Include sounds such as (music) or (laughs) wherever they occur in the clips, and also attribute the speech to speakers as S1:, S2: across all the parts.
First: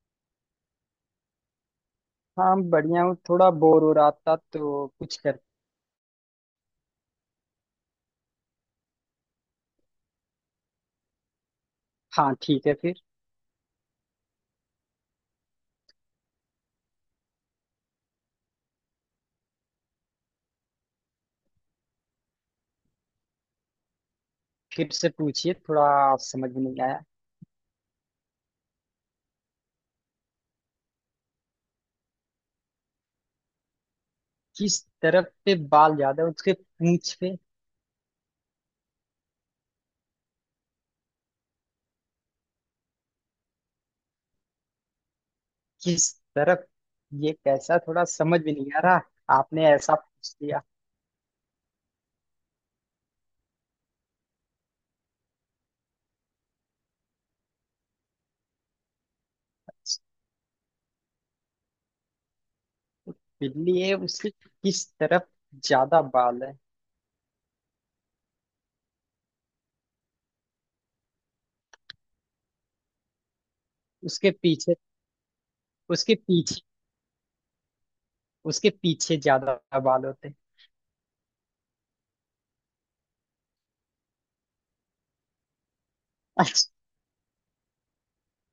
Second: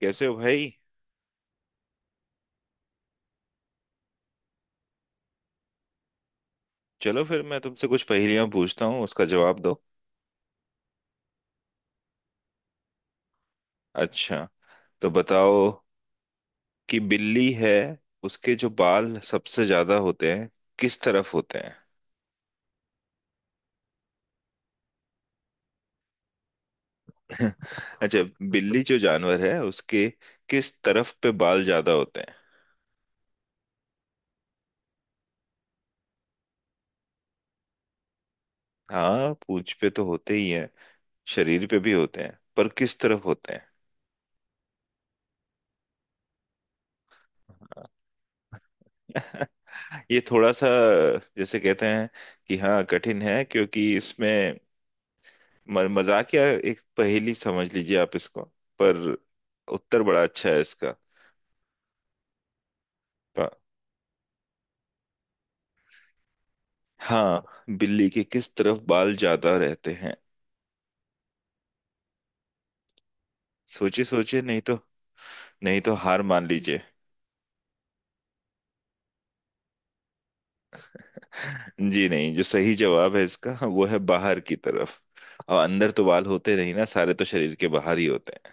S1: कैसे हो भाई।
S2: हाँ बढ़िया हूँ। थोड़ा बोर हो रहा था तो कुछ कर।
S1: चलो फिर मैं तुमसे कुछ पहेलियां पूछता हूँ, उसका जवाब दो।
S2: हाँ ठीक है फिर।
S1: अच्छा, तो बताओ कि बिल्ली है, उसके जो बाल सबसे ज्यादा होते हैं किस तरफ होते हैं?
S2: फिर से पूछिए, थोड़ा समझ में नहीं आया।
S1: (laughs) अच्छा, बिल्ली जो जानवर है उसके किस तरफ पे बाल ज्यादा होते हैं?
S2: किस तरफ पे बाल ज्यादा है, उसके पूंछ पे।
S1: हाँ, पूंछ पे तो होते ही हैं, शरीर पे भी होते हैं, पर किस तरफ होते
S2: किस तरफ, ये कैसा, थोड़ा समझ में नहीं आ रहा।
S1: हैं?
S2: आपने ऐसा
S1: (laughs) ये
S2: पूछ
S1: थोड़ा
S2: दिया।
S1: सा जैसे कहते हैं कि हाँ कठिन है, क्योंकि इसमें मजाक या एक पहेली समझ लीजिए आप इसको, पर उत्तर बड़ा अच्छा है इसका। तो,
S2: बिल्ली है उसके किस तरफ ज्यादा बाल है।
S1: हाँ, बिल्ली के किस तरफ बाल ज्यादा रहते हैं? सोचिए
S2: उसके
S1: सोचिए, नहीं
S2: पीछे।
S1: तो, नहीं तो
S2: उसके
S1: हार मान
S2: पीछे।
S1: लीजिए।
S2: उसके पीछे ज्यादा बाल होते हैं।
S1: (laughs) जी नहीं, जो सही जवाब है इसका वो है बाहर की तरफ। और अंदर तो बाल होते
S2: अच्छा।
S1: नहीं ना, सारे तो शरीर के बाहर ही होते हैं।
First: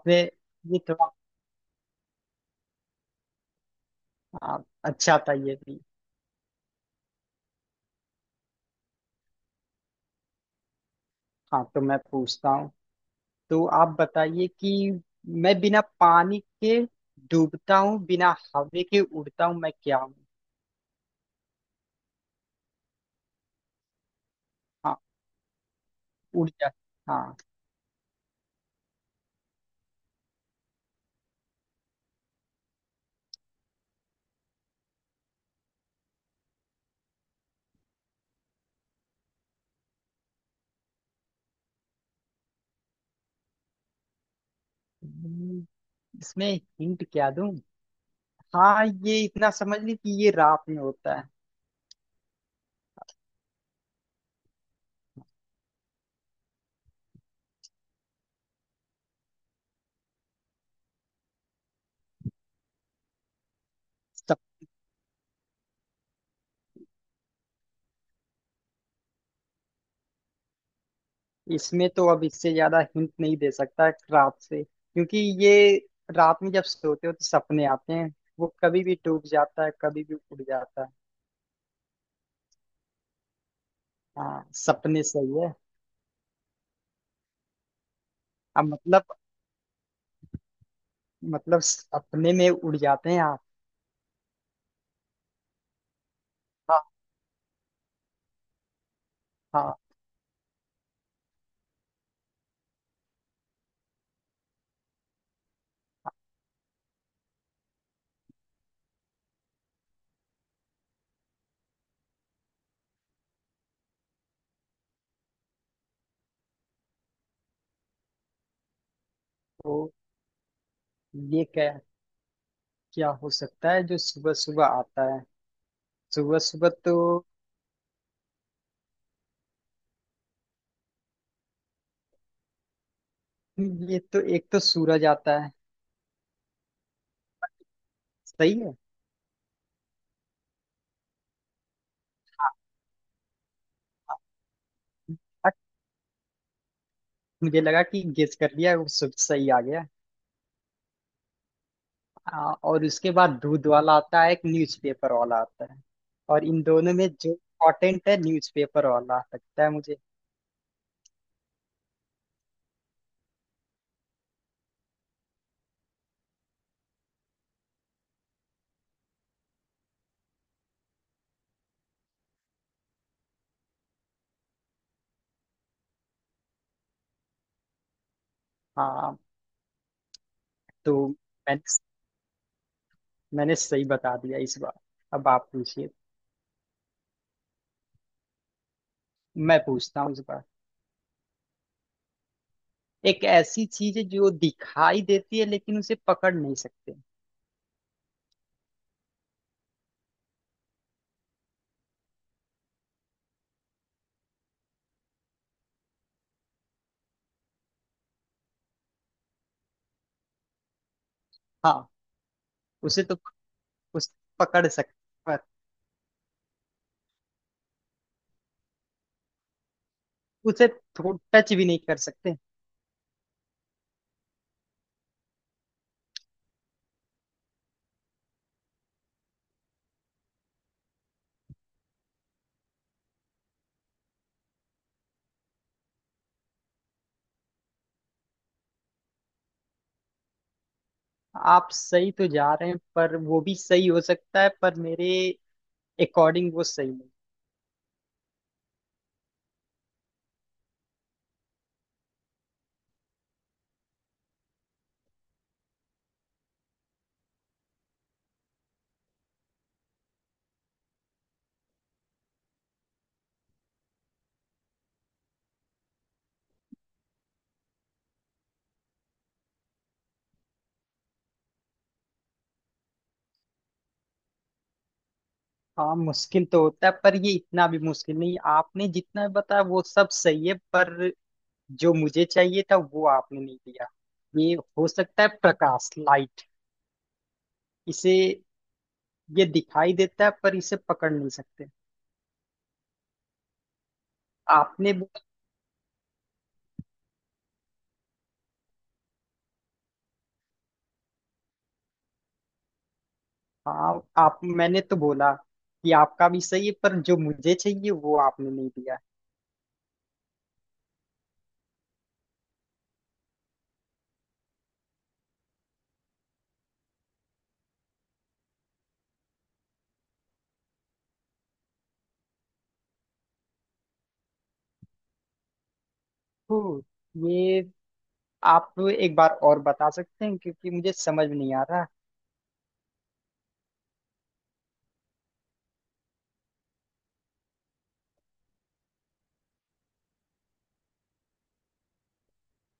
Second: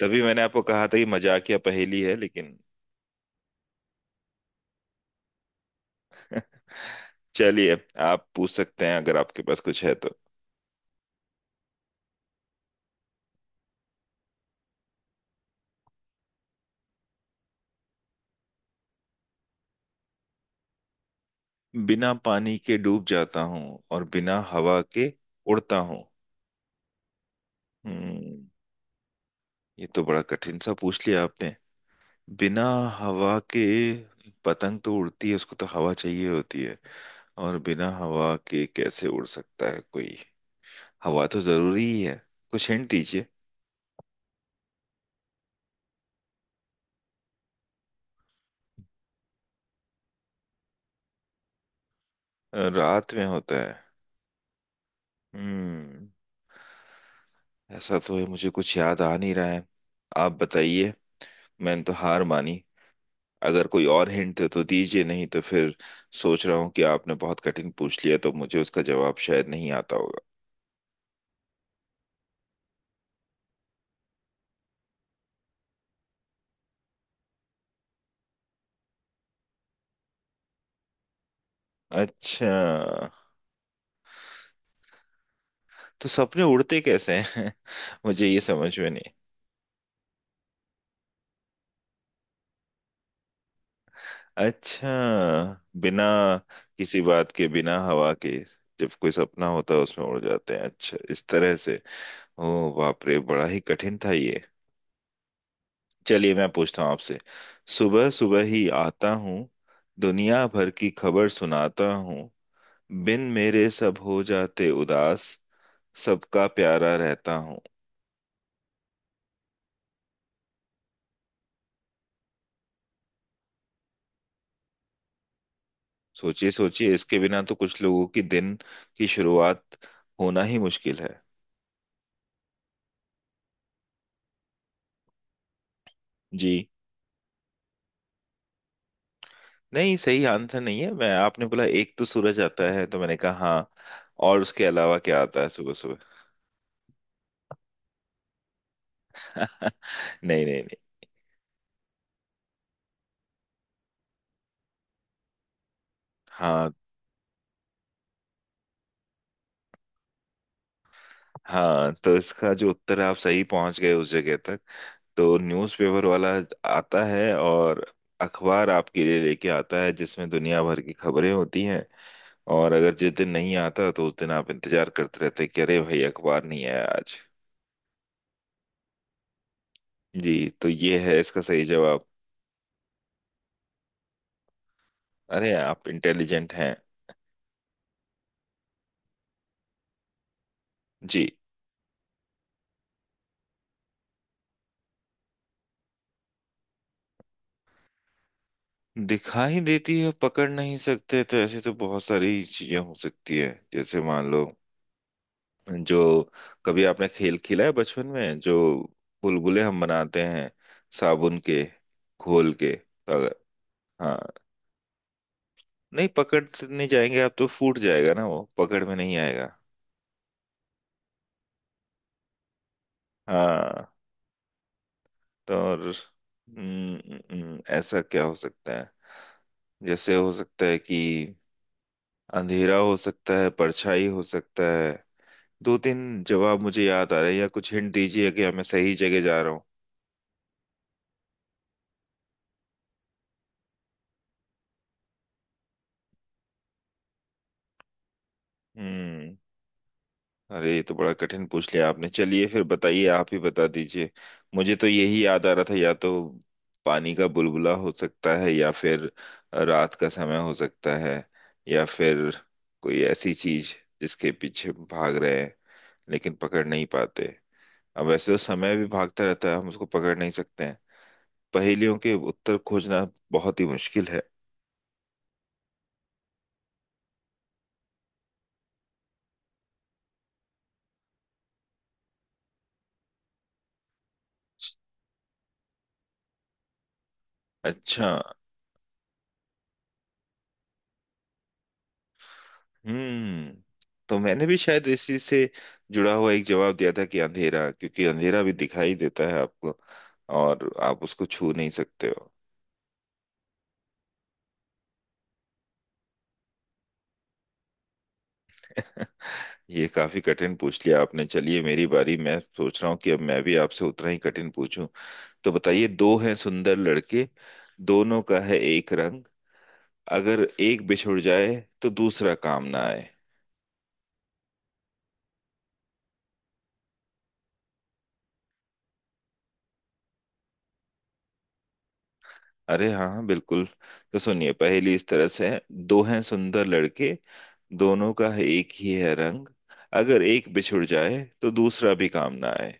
S1: तभी मैंने आपको
S2: ये
S1: कहा था कि
S2: थोड़ा।
S1: मजाकिया पहेली है लेकिन।
S2: हाँ, अच्छा था ये भी।
S1: चलिए, आप पूछ सकते हैं अगर आपके पास कुछ है तो।
S2: हाँ तो मैं पूछता हूँ। तो आप बताइए कि मैं बिना पानी के डूबता हूँ, बिना हवा के उड़ता हूँ, मैं क्या हूँ।
S1: बिना पानी के डूब जाता हूँ और बिना हवा
S2: हाँ।
S1: के उड़ता हूँ।
S2: उड़ जा। हाँ।
S1: हम्म, ये तो बड़ा कठिन सा पूछ लिया आपने। बिना हवा के, पतंग तो उड़ती है, उसको तो हवा चाहिए होती है। और बिना हवा के कैसे उड़ सकता है कोई, हवा तो जरूरी ही है। कुछ हिंट दीजिए।
S2: हम्म, इसमें हिंट क्या दूँ। हाँ ये इतना समझ ली कि ये रात में होता
S1: रात में होता है। हम्म, ऐसा तो है, मुझे कुछ याद आ नहीं रहा है। आप बताइए, मैंने तो हार मानी। अगर कोई और हिंट
S2: है।
S1: दे तो दीजिए, नहीं तो फिर सोच रहा हूँ कि आपने बहुत कठिन पूछ लिया, तो मुझे उसका जवाब शायद नहीं आता होगा।
S2: इसमें तो अब इससे ज्यादा हिंट नहीं दे सकता रात से क्योंकि ये रात में जब सोते हो तो सपने आते हैं। वो कभी भी डूब जाता है, कभी भी उड़ जाता है।
S1: अच्छा,
S2: हाँ सपने सही है।
S1: तो सपने उड़ते कैसे हैं? (laughs) मुझे ये
S2: अब
S1: समझ में
S2: मतलब,
S1: नहीं।
S2: मतलब सपने में उड़ जाते हैं आप।
S1: अच्छा, बिना
S2: हाँ।
S1: किसी बात के, बिना हवा के, जब कोई सपना होता
S2: हाँ
S1: है उसमें उड़ जाते हैं, अच्छा इस तरह से। ओ बाप रे, बड़ा ही कठिन था ये। चलिए, मैं पूछता हूँ आपसे। सुबह सुबह ही आता हूँ, दुनिया भर की खबर सुनाता हूँ, बिन मेरे सब हो जाते उदास, सबका प्यारा रहता हूँ।
S2: तो ये क्या, क्या हो सकता है जो सुबह सुबह आता है। सुबह
S1: सोचिए
S2: सुबह
S1: सोचिए, इसके
S2: तो
S1: बिना तो कुछ लोगों की दिन की शुरुआत होना ही मुश्किल है।
S2: ये तो एक तो सूरज आता है।
S1: जी,
S2: सही है।
S1: नहीं सही आंसर नहीं है। मैं, आपने बोला एक तो सूरज आता है, तो मैंने कहा हाँ, और उसके अलावा क्या आता है
S2: अ,
S1: सुबह सुबह?
S2: मुझे लगा कि गेस कर लिया, वो सब सही आ गया।
S1: (laughs) नहीं नहीं नहीं।
S2: हाँ और उसके बाद दूध वाला आता है, एक न्यूज़पेपर वाला आता है। और इन
S1: हाँ,
S2: दोनों में जो इम्पोर्टेंट है न्यूज़पेपर वाला लगता है मुझे।
S1: हाँ, तो इसका जो उत्तर है, आप सही पहुंच गए उस जगह तक। तो न्यूज़पेपर वाला आता है और अखबार आपके लिए लेके आता है, जिसमें दुनिया भर की खबरें होती हैं। और अगर जिस दिन नहीं आता तो उस दिन आप इंतजार करते रहते कि अरे भाई अखबार नहीं आया आज।
S2: हाँ
S1: जी, तो
S2: तो
S1: ये है इसका
S2: मैंने
S1: सही जवाब।
S2: मैंने सही बता दिया इस बार। अब आप
S1: अरे, आप
S2: पूछिए।
S1: इंटेलिजेंट हैं।
S2: मैं पूछता हूँ इस बार।
S1: जी,
S2: एक ऐसी चीज है जो दिखाई देती है लेकिन उसे पकड़ नहीं सकते।
S1: दिखाई देती है, पकड़ नहीं सकते, तो ऐसी तो बहुत सारी चीजें हो सकती है जैसे मान लो, जो कभी आपने खेल खेला है बचपन में, जो बुलबुले हम बनाते हैं, साबुन के
S2: हाँ
S1: घोल के,
S2: उसे
S1: तो
S2: तो
S1: अगर।
S2: उस
S1: हाँ,
S2: पकड़ सकते, पर
S1: नहीं पकड़ से नहीं जाएंगे आप, तो फूट जाएगा ना, वो पकड़ में नहीं आएगा।
S2: उसे टच भी नहीं कर सकते।
S1: हाँ, तो और ऐसा क्या हो सकता है? जैसे हो सकता है कि अंधेरा हो सकता है, परछाई हो सकता है, दो तीन जवाब मुझे याद आ रहे हैं। या कुछ हिंट दीजिए कि मैं सही जगह जा रहा हूँ।
S2: आप सही तो जा रहे हैं पर वो भी सही हो सकता है, पर मेरे अकॉर्डिंग वो सही नहीं।
S1: हम्म, अरे ये तो बड़ा कठिन पूछ लिया आपने, चलिए फिर बताइए, आप ही बता दीजिए। मुझे तो यही याद आ रहा था, या तो पानी का बुलबुला हो सकता है, या फिर रात का समय हो सकता है, या फिर कोई ऐसी चीज जिसके पीछे भाग रहे हैं लेकिन पकड़ नहीं पाते। अब वैसे तो समय भी भागता रहता है, हम उसको पकड़ नहीं सकते हैं। पहेलियों के उत्तर खोजना बहुत ही मुश्किल है।
S2: हाँ मुश्किल तो होता है पर ये इतना भी मुश्किल नहीं, आपने जितना बताया वो सब सही है पर जो मुझे चाहिए था वो आपने नहीं दिया। ये हो सकता है प्रकाश, लाइट।
S1: अच्छा,
S2: इसे, ये दिखाई देता है पर इसे पकड़ नहीं सकते।
S1: हम्म, तो मैंने भी शायद
S2: आपने
S1: इसी
S2: बोला।
S1: से जुड़ा हुआ एक जवाब दिया था कि अंधेरा, क्योंकि अंधेरा भी दिखाई देता है आपको और आप उसको छू नहीं सकते हो।
S2: हाँ आप, मैंने तो बोला कि आपका भी सही है पर जो मुझे चाहिए वो आपने नहीं दिया।
S1: (laughs) ये काफी कठिन पूछ लिया आपने। चलिए, मेरी बारी, मैं सोच रहा हूँ कि अब मैं भी आपसे उतना ही कठिन पूछूं। तो बताइए, दो हैं सुंदर लड़के, दोनों का है एक रंग, अगर एक बिछुड़ जाए तो दूसरा काम ना आए।
S2: तो ये, आप एक बार और बता सकते हैं क्योंकि मुझे समझ नहीं आ रहा।
S1: अरे हाँ हाँ, बिल्कुल। तो सुनिए, पहेली इस तरह से है, दो हैं सुंदर लड़के, दोनों का है एक ही है रंग, अगर एक बिछुड़ जाए तो दूसरा भी काम ना आए।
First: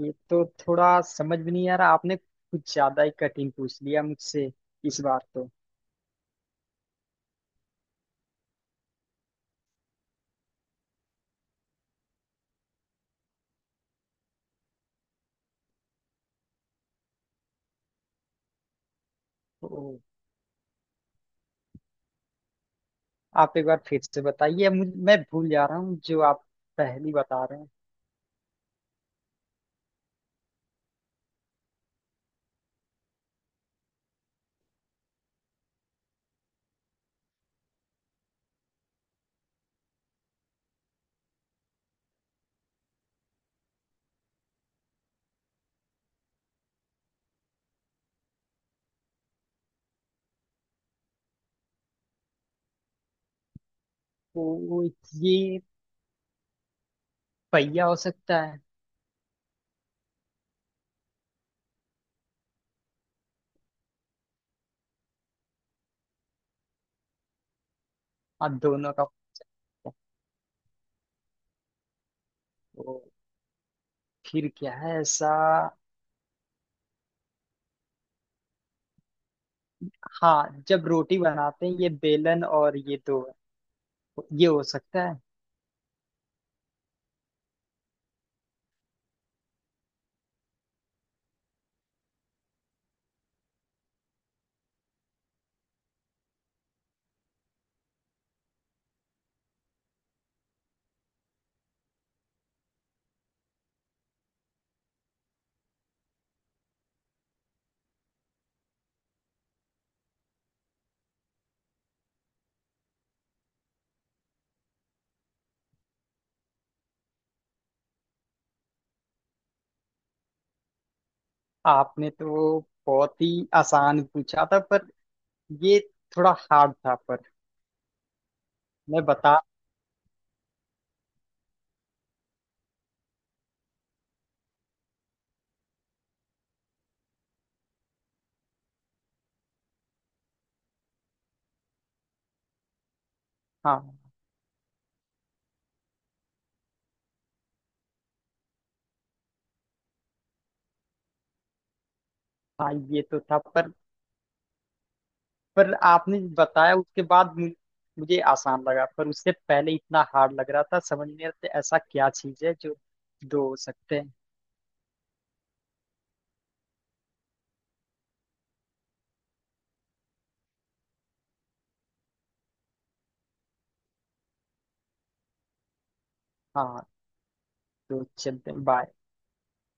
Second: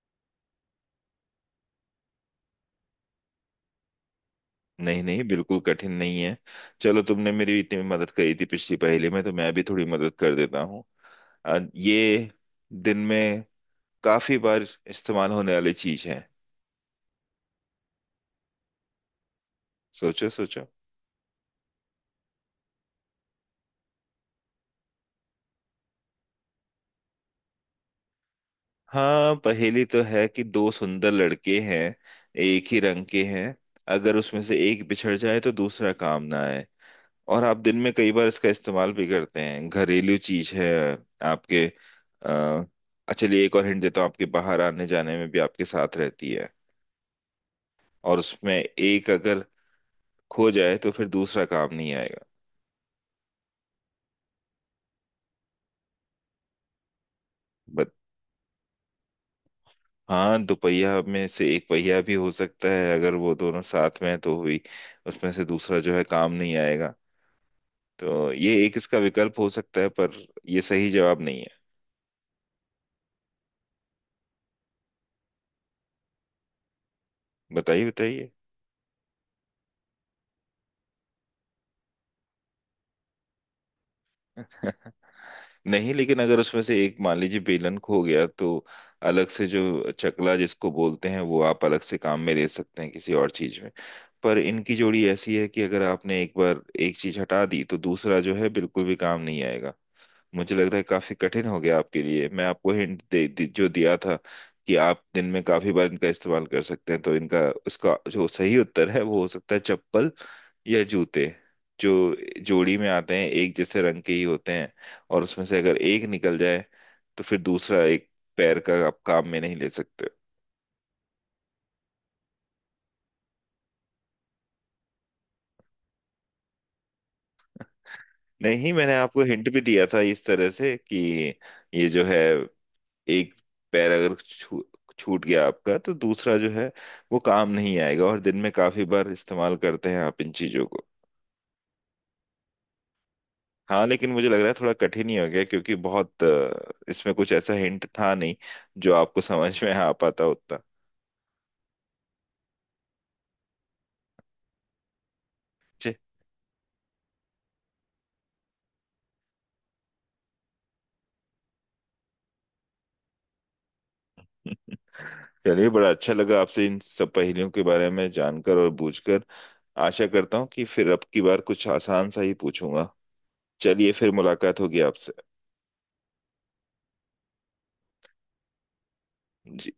S2: ये तो थोड़ा समझ भी नहीं आ रहा, आपने कुछ ज्यादा ही कठिन पूछ लिया मुझसे इस
S1: नहीं
S2: बार
S1: नहीं,
S2: तो।
S1: बिल्कुल कठिन नहीं है। चलो, तुमने मेरी इतनी मदद करी थी पिछली पहेली में, तो मैं भी थोड़ी मदद कर देता हूँ। ये दिन में काफी बार इस्तेमाल होने वाली चीज है।
S2: ओ,
S1: सोचो सोचो।
S2: आप एक बार फिर से बताइए, मुझ- मैं भूल जा रहा हूँ जो आप पहली बता रहे हैं।
S1: हाँ, पहेली तो है कि दो सुंदर लड़के हैं, एक ही रंग के हैं, अगर उसमें से एक बिछड़ जाए तो दूसरा काम ना आए। और आप दिन में कई बार इसका इस्तेमाल भी करते हैं, घरेलू चीज है आपके। अ, चलिए एक और हिंट देता हूँ, आपके बाहर आने जाने में भी आपके साथ रहती है, और उसमें एक अगर खो जाए तो फिर दूसरा काम नहीं आएगा।
S2: ओ, ये पहिया
S1: बट
S2: हो सकता है।
S1: हाँ, दोपहिया में से एक पहिया भी हो सकता है, अगर वो दोनों साथ में हैं तो हुई, उसमें से दूसरा जो है काम नहीं आएगा। तो
S2: हाँ
S1: ये एक
S2: दोनों
S1: इसका
S2: का
S1: विकल्प हो सकता है,
S2: पहिया।
S1: पर ये सही जवाब नहीं है।
S2: ओ, फिर क्या है ऐसा।
S1: बताइए बताइए।
S2: हाँ जब रोटी बनाते हैं ये बेलन और ये दो है। ये हो
S1: (laughs)
S2: सकता है।
S1: नहीं, लेकिन अगर उसमें से एक मान लीजिए बेलन खो गया, तो अलग से जो चकला जिसको बोलते हैं, वो आप अलग से काम में ले सकते हैं किसी और चीज में। पर इनकी जोड़ी ऐसी है कि अगर आपने एक बार एक चीज हटा दी, तो दूसरा जो है बिल्कुल भी काम नहीं आएगा। मुझे लग रहा है काफी कठिन हो गया आपके लिए। मैं आपको हिंट दे जो दिया था कि आप दिन में काफी बार इनका इस्तेमाल कर सकते हैं, तो इनका, उसका जो सही उत्तर है, वो हो सकता है चप्पल या जूते, जो जोड़ी में आते हैं, एक जैसे रंग के ही होते हैं, और उसमें से अगर एक निकल जाए तो फिर दूसरा एक पैर का आप काम में नहीं ले सकते।
S2: आपने तो बहुत ही आसान पूछा था पर ये थोड़ा हार्ड था पर
S1: नहीं, मैंने
S2: मैं
S1: आपको
S2: बता।
S1: हिंट भी दिया था इस तरह से कि ये जो है, एक पैर अगर छूट गया आपका, तो दूसरा जो है वो काम नहीं आएगा। और दिन में काफी बार इस्तेमाल करते हैं आप इन चीजों को। हाँ,
S2: हाँ।
S1: लेकिन मुझे लग रहा है थोड़ा कठिन ही हो गया, क्योंकि बहुत इसमें कुछ ऐसा हिंट था नहीं जो आपको समझ में आ पाता उतना।
S2: हाँ ये तो था पर
S1: जी।
S2: आपने बताया उसके बाद मु- मुझे आसान लगा, पर उससे पहले इतना हार्ड लग रहा था। समझ नहीं आता ऐसा क्या चीज है जो दो हो सकते हैं।
S1: चलिए, बड़ा अच्छा लगा आपसे इन सब पहेलियों के बारे में जानकर और बूझकर। आशा करता हूँ कि फिर अब की बार कुछ आसान सा ही पूछूंगा। चलिए, फिर मुलाकात होगी आपसे।
S2: हाँ तो चलते हैं, बाय।
S1: जी।